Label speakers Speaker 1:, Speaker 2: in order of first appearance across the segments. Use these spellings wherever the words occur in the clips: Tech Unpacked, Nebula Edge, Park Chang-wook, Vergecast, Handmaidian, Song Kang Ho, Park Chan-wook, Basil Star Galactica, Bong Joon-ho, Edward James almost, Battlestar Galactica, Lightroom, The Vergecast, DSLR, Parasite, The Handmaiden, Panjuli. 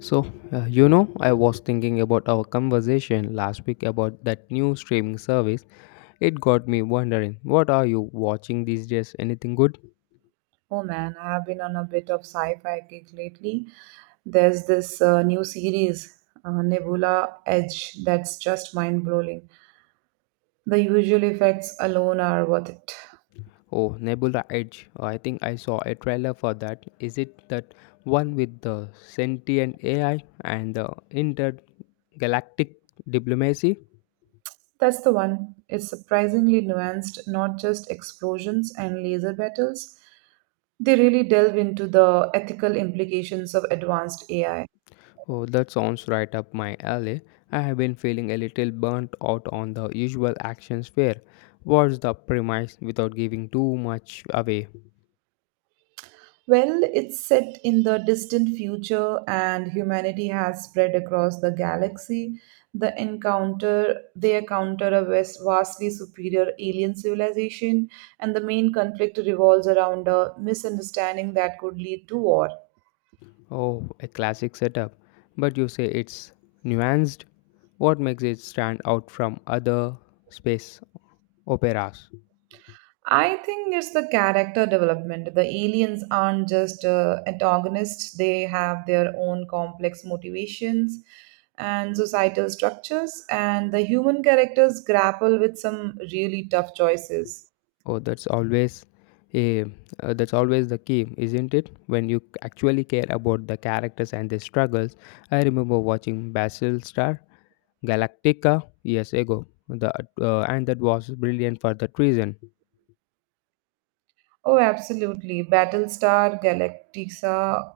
Speaker 1: So, I was thinking about our conversation last week about that new streaming service. It got me wondering, what are you watching these days? Anything good?
Speaker 2: Oh man, I have been on a bit of sci-fi kick lately. There's this new series, Nebula Edge, that's just mind-blowing. The usual effects alone are worth it.
Speaker 1: Oh, Nebula Edge. I think I saw a trailer for that. Is it that one with the sentient AI and the intergalactic diplomacy?
Speaker 2: That's the one. It's surprisingly nuanced, not just explosions and laser battles. They really delve into the ethical implications of advanced AI.
Speaker 1: Oh, that sounds right up my alley. I have been feeling a little burnt out on the usual action sphere. What's the premise without giving too much away?
Speaker 2: Well, it's set in the distant future and humanity has spread across the galaxy. They encounter a vastly superior alien civilization and the main conflict revolves around a misunderstanding that could lead to war.
Speaker 1: Oh, a classic setup. But you say it's nuanced? What makes it stand out from other space operas?
Speaker 2: I think it's the character development. The aliens aren't just antagonists, they have their own complex motivations and societal structures, and the human characters grapple with some really tough choices.
Speaker 1: Oh, a that's always the key, isn't it? When you actually care about the characters and their struggles. I remember watching Basil Star Galactica years ago. And that was brilliant for that reason.
Speaker 2: Oh, absolutely. Battlestar Galactica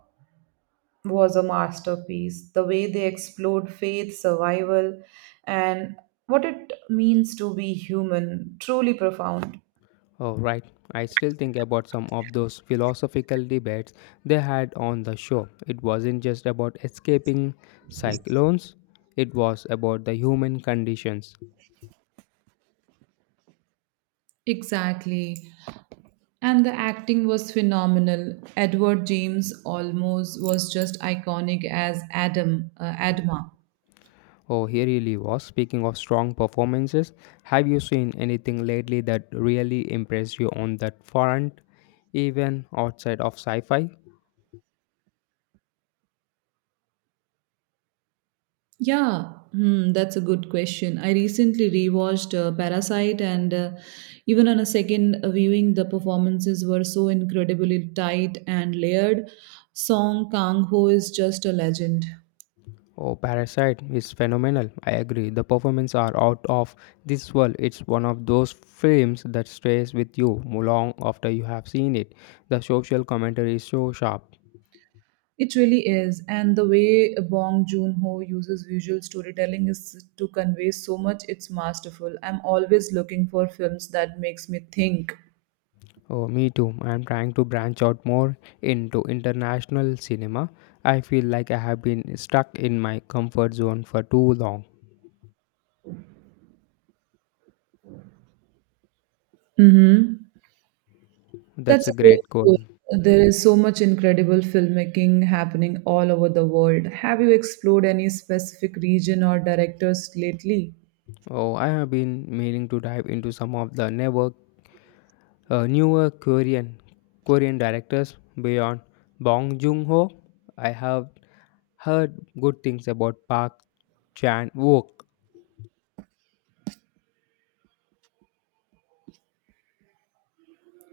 Speaker 2: was a masterpiece. The way they explored faith, survival, and what it means to be human, truly profound.
Speaker 1: Oh, right. I still think about some of those philosophical debates they had on the show. It wasn't just about escaping cyclones, it was about the human conditions.
Speaker 2: Exactly. And the acting was phenomenal. Edward James almost was just iconic as Adam, Adma.
Speaker 1: Oh, he really was. Speaking of strong performances, have you seen anything lately that really impressed you on that front, even outside of sci fi?
Speaker 2: Yeah, that's a good question. I recently rewatched Parasite, and even on a second viewing, the performances were so incredibly tight and layered. Song Kang Ho is just a legend.
Speaker 1: Oh, Parasite is phenomenal. I agree. The performances are out of this world. It's one of those films that stays with you long after you have seen it. The social commentary is so sharp.
Speaker 2: It really is, and the way Bong Joon-ho uses visual storytelling is to convey so much. It's masterful. I'm always looking for films that makes me think.
Speaker 1: Oh, me too. I'm trying to branch out more into international cinema. I feel like I have been stuck in my comfort zone for too long.
Speaker 2: Mm-hmm.
Speaker 1: That's
Speaker 2: That's
Speaker 1: a
Speaker 2: a great
Speaker 1: great goal.
Speaker 2: goal. There is so much incredible filmmaking happening all over the world. Have you explored any specific region or directors lately?
Speaker 1: Oh, I have been meaning to dive into some of the never newer Korean Korean directors beyond Bong Joon-ho. I have heard good things about Park Chan-wook.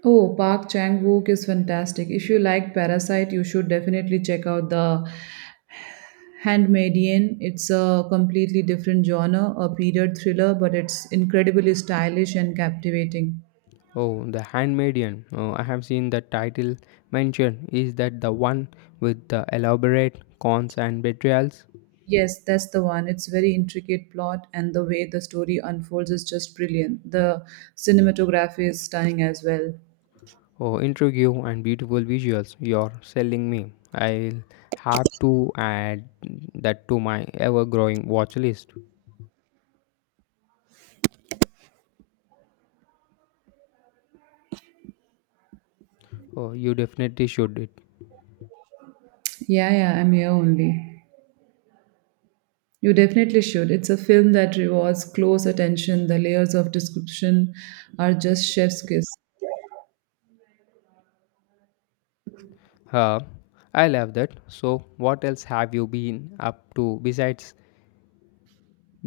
Speaker 2: Oh, Park Chang-wook is fantastic. If you like Parasite, you should definitely check out the Handmaidian, it's a completely different genre, a period thriller, but it's incredibly stylish and captivating.
Speaker 1: Oh, The Handmaiden. Oh, I have seen the title mentioned. Is that the one with the elaborate cons and betrayals?
Speaker 2: Yes, that's the one. It's very intricate plot and the way the story unfolds is just brilliant. The cinematography is stunning as well.
Speaker 1: Oh, intrigue and beautiful visuals. You're selling me. I'll have to add that to my ever-growing watch list. Oh, you definitely should. It
Speaker 2: Yeah, yeah, I'm here only. You definitely should. It's a film that rewards close attention. The layers of description are just chef's kiss.
Speaker 1: Uh, I love that. So, what else have you been up to besides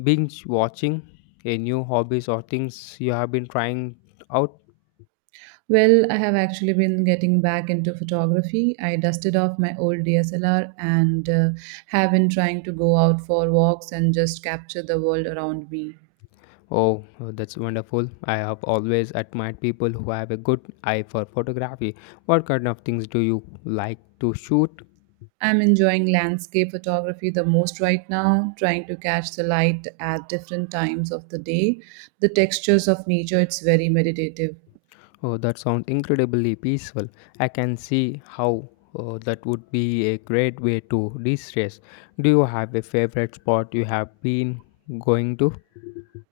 Speaker 1: binge watching? A new hobbies or things you have been trying out?
Speaker 2: Well, I have actually been getting back into photography. I dusted off my old DSLR and have been trying to go out for walks and just capture the world around me.
Speaker 1: Oh, that's wonderful. I have always admired people who have a good eye for photography. What kind of things do you like to shoot?
Speaker 2: I'm enjoying landscape photography the most right now, trying to catch the light at different times of the day, the textures of nature, it's very meditative.
Speaker 1: Oh, that sounds incredibly peaceful. I can see how that would be a great way to de stress. Do you have a favorite spot you have been going to?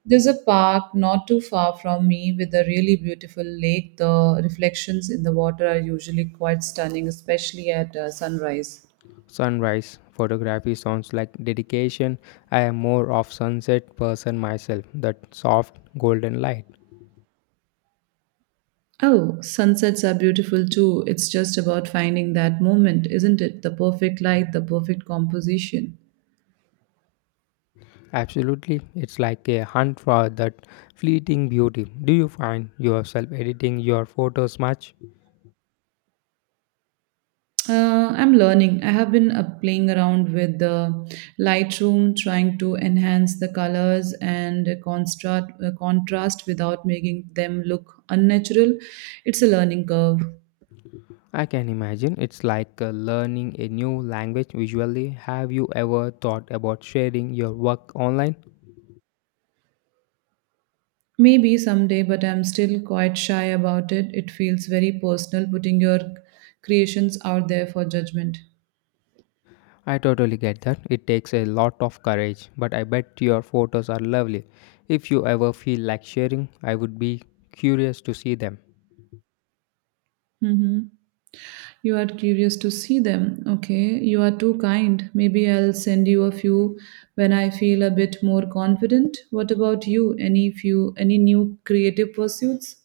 Speaker 2: There's a park not too far from me with a really beautiful lake. The reflections in the water are usually quite stunning, especially at sunrise.
Speaker 1: Sunrise photography sounds like dedication. I am more of sunset person myself, that soft golden light.
Speaker 2: Oh, sunsets are beautiful too. It's just about finding that moment, isn't it? The perfect light, the perfect composition.
Speaker 1: Absolutely, it's like a hunt for that fleeting beauty. Do you find yourself editing your photos much?
Speaker 2: I'm learning. I have been playing around with the Lightroom, trying to enhance the colors and contrast, contrast without making them look unnatural. It's a learning curve.
Speaker 1: I can imagine it's like learning a new language visually. Have you ever thought about sharing your work online?
Speaker 2: Maybe someday, but I'm still quite shy about it. It feels very personal putting your creations out there for judgment.
Speaker 1: I totally get that. It takes a lot of courage, but I bet your photos are lovely. If you ever feel like sharing, I would be curious to see them.
Speaker 2: Mm-hmm. You are curious to see them. Okay, you are too kind. Maybe I'll send you a few when I feel a bit more confident. What about you? Any new creative pursuits?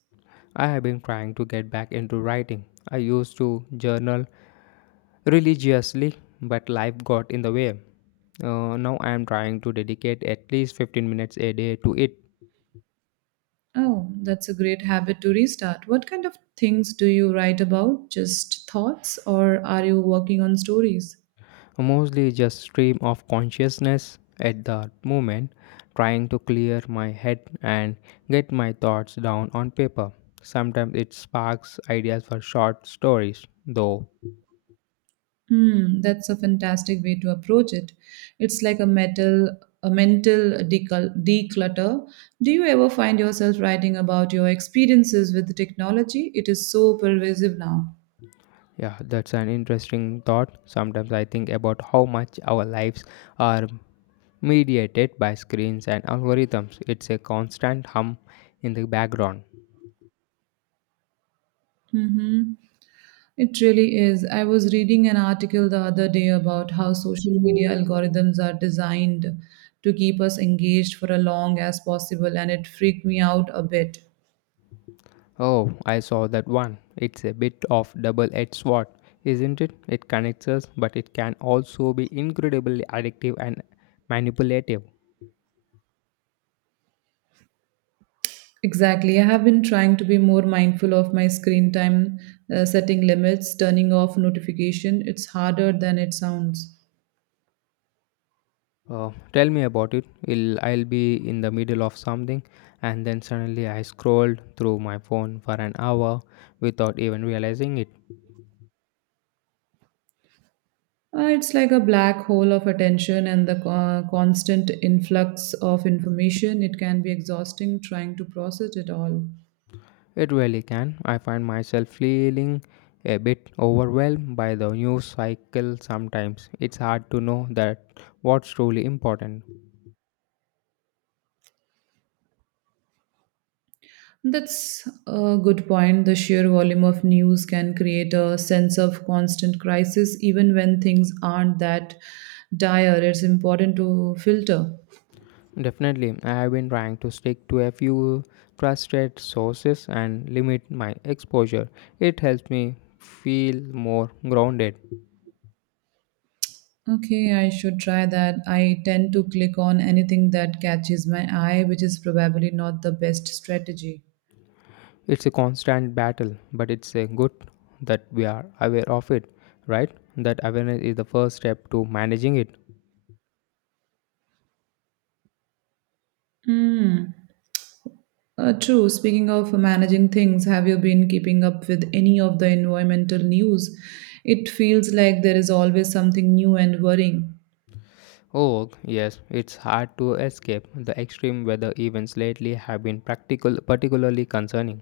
Speaker 1: I have been trying to get back into writing. I used to journal religiously, but life got in the way. Now I am trying to dedicate at least 15 minutes a day to it.
Speaker 2: Oh, that's a great habit to restart. What kind of things do you write about? Just thoughts or are you working on stories?
Speaker 1: Mostly just stream of consciousness at that moment, trying to clear my head and get my thoughts down on paper. Sometimes it sparks ideas for short stories though.
Speaker 2: That's a fantastic way to approach it. It's like a mental declutter. Do you ever find yourself writing about your experiences with the technology? It is so pervasive now.
Speaker 1: Yeah, that's an interesting thought. Sometimes I think about how much our lives are mediated by screens and algorithms. It's a constant hum in the background.
Speaker 2: Mm-hmm. It really is. I was reading an article the other day about how social media algorithms are designed to keep us engaged for as long as possible, and it freaked me out a bit.
Speaker 1: Oh, I saw that one. It's a bit of double-edged sword, isn't it? It connects us, but it can also be incredibly addictive and manipulative.
Speaker 2: Exactly. I have been trying to be more mindful of my screen time, setting limits, turning off notification. It's harder than it sounds.
Speaker 1: Tell me about it. I'll be in the middle of something, and then suddenly I scrolled through my phone for an hour without even realizing it.
Speaker 2: It's like a black hole of attention and the constant influx of information. It can be exhausting trying to process it all.
Speaker 1: It really can. I find myself feeling a bit overwhelmed by the news cycle sometimes. It's hard to know that what's truly important.
Speaker 2: That's a good point. The sheer volume of news can create a sense of constant crisis, even when things aren't that dire. It's important to filter.
Speaker 1: Definitely, I have been trying to stick to a few trusted sources and limit my exposure. It helps me feel more grounded.
Speaker 2: Okay, I should try that. I tend to click on anything that catches my eye, which is probably not the best strategy.
Speaker 1: It's a constant battle, but it's a good that we are aware of it, right? That awareness is the first step to managing it.
Speaker 2: Hmm. True. Speaking of managing things, have you been keeping up with any of the environmental news? It feels like there is always something new and worrying.
Speaker 1: Oh, yes, it's hard to escape. The extreme weather events lately have been practical particularly concerning.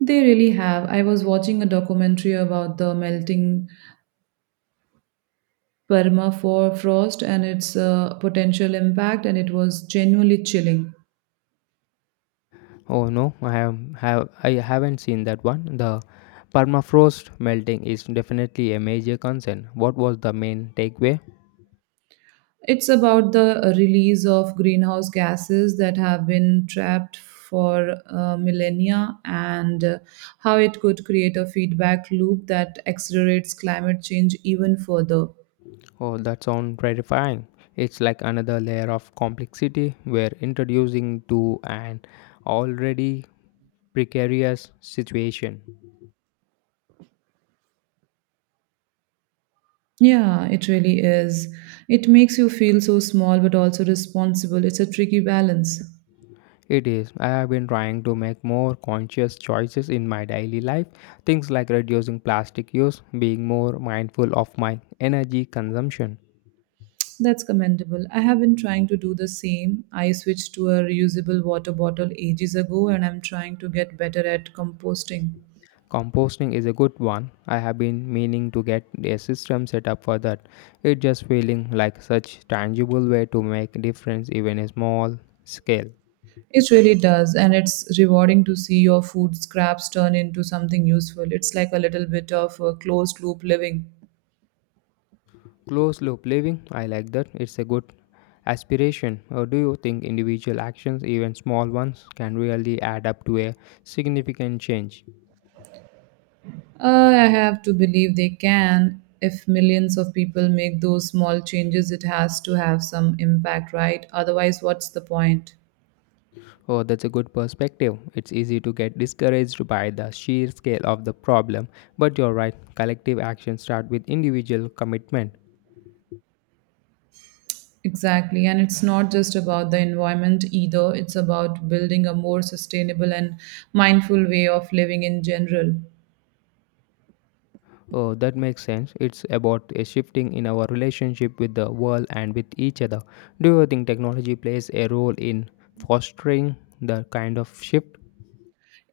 Speaker 2: They really have. I was watching a documentary about the melting permafrost and its potential impact, and it was genuinely chilling.
Speaker 1: Oh no, I haven't seen that one. The permafrost melting is definitely a major concern. What was the main takeaway?
Speaker 2: It's about the release of greenhouse gases that have been trapped for millennia and how it could create a feedback loop that accelerates climate change even further.
Speaker 1: Oh, that sounds terrifying. It's like another layer of complexity we're introducing to an already precarious situation.
Speaker 2: Yeah, it really is. It makes you feel so small but also responsible. It's a tricky balance.
Speaker 1: It is. I have been trying to make more conscious choices in my daily life. Things like reducing plastic use, being more mindful of my energy consumption.
Speaker 2: That's commendable. I have been trying to do the same. I switched to a reusable water bottle ages ago and I'm trying to get better at composting.
Speaker 1: Composting is a good one. I have been meaning to get a system set up for that. It just feeling like such tangible way to make difference even a small scale.
Speaker 2: It really does, and it's rewarding to see your food scraps turn into something useful. It's like a little bit of a closed loop living.
Speaker 1: Closed loop living, I like that. It's a good aspiration. Or do you think individual actions, even small ones, can really add up to a significant change?
Speaker 2: I have to believe they can. If millions of people make those small changes, it has to have some impact, right? Otherwise, what's the point?
Speaker 1: Oh, that's a good perspective. It's easy to get discouraged by the sheer scale of the problem, but you're right. Collective actions start with individual commitment.
Speaker 2: Exactly, and it's not just about the environment either, it's about building a more sustainable and mindful way of living in general.
Speaker 1: Oh, that makes sense. It's about a shifting in our relationship with the world and with each other. Do you think technology plays a role in fostering the kind of shift?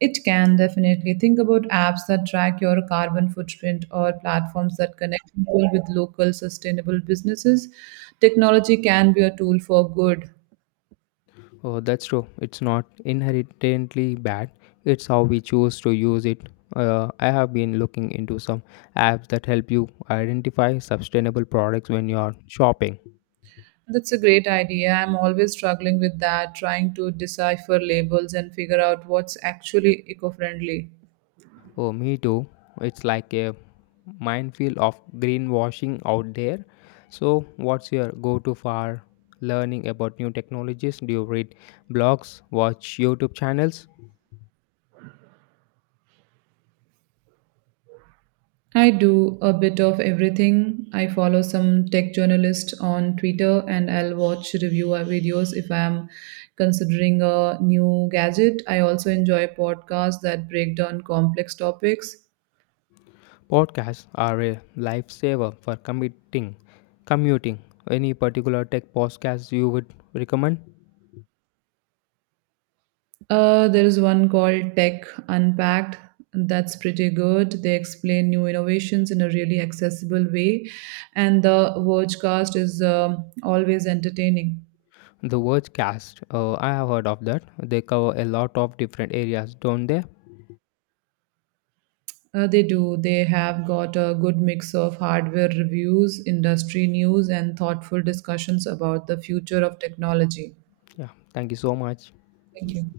Speaker 2: It can definitely think about apps that track your carbon footprint or platforms that connect people with local sustainable businesses. Technology can be a tool for good.
Speaker 1: Oh, that's true. It's not inherently bad. It's how we choose to use it. I have been looking into some apps that help you identify sustainable products when you are shopping.
Speaker 2: That's a great idea. I'm always struggling with that, trying to decipher labels and figure out what's actually eco friendly.
Speaker 1: Oh, me too. It's like a minefield of greenwashing out there. So, what's your go to for learning about new technologies? Do you read blogs, watch YouTube channels?
Speaker 2: I do a bit of everything. I follow some tech journalists on Twitter and I'll watch review videos if I'm considering a new gadget. I also enjoy podcasts that break down complex topics.
Speaker 1: Podcasts are a lifesaver for commuting. Commuting. Any particular tech podcast you would recommend?
Speaker 2: There is one called Tech Unpacked that's pretty good. They explain new innovations in a really accessible way, and the Vergecast is always entertaining.
Speaker 1: The Vergecast. I have heard of that. They cover a lot of different areas, don't they?
Speaker 2: They do. They have got a good mix of hardware reviews, industry news, and thoughtful discussions about the future of technology.
Speaker 1: Yeah. Thank you so much.
Speaker 2: Thank you.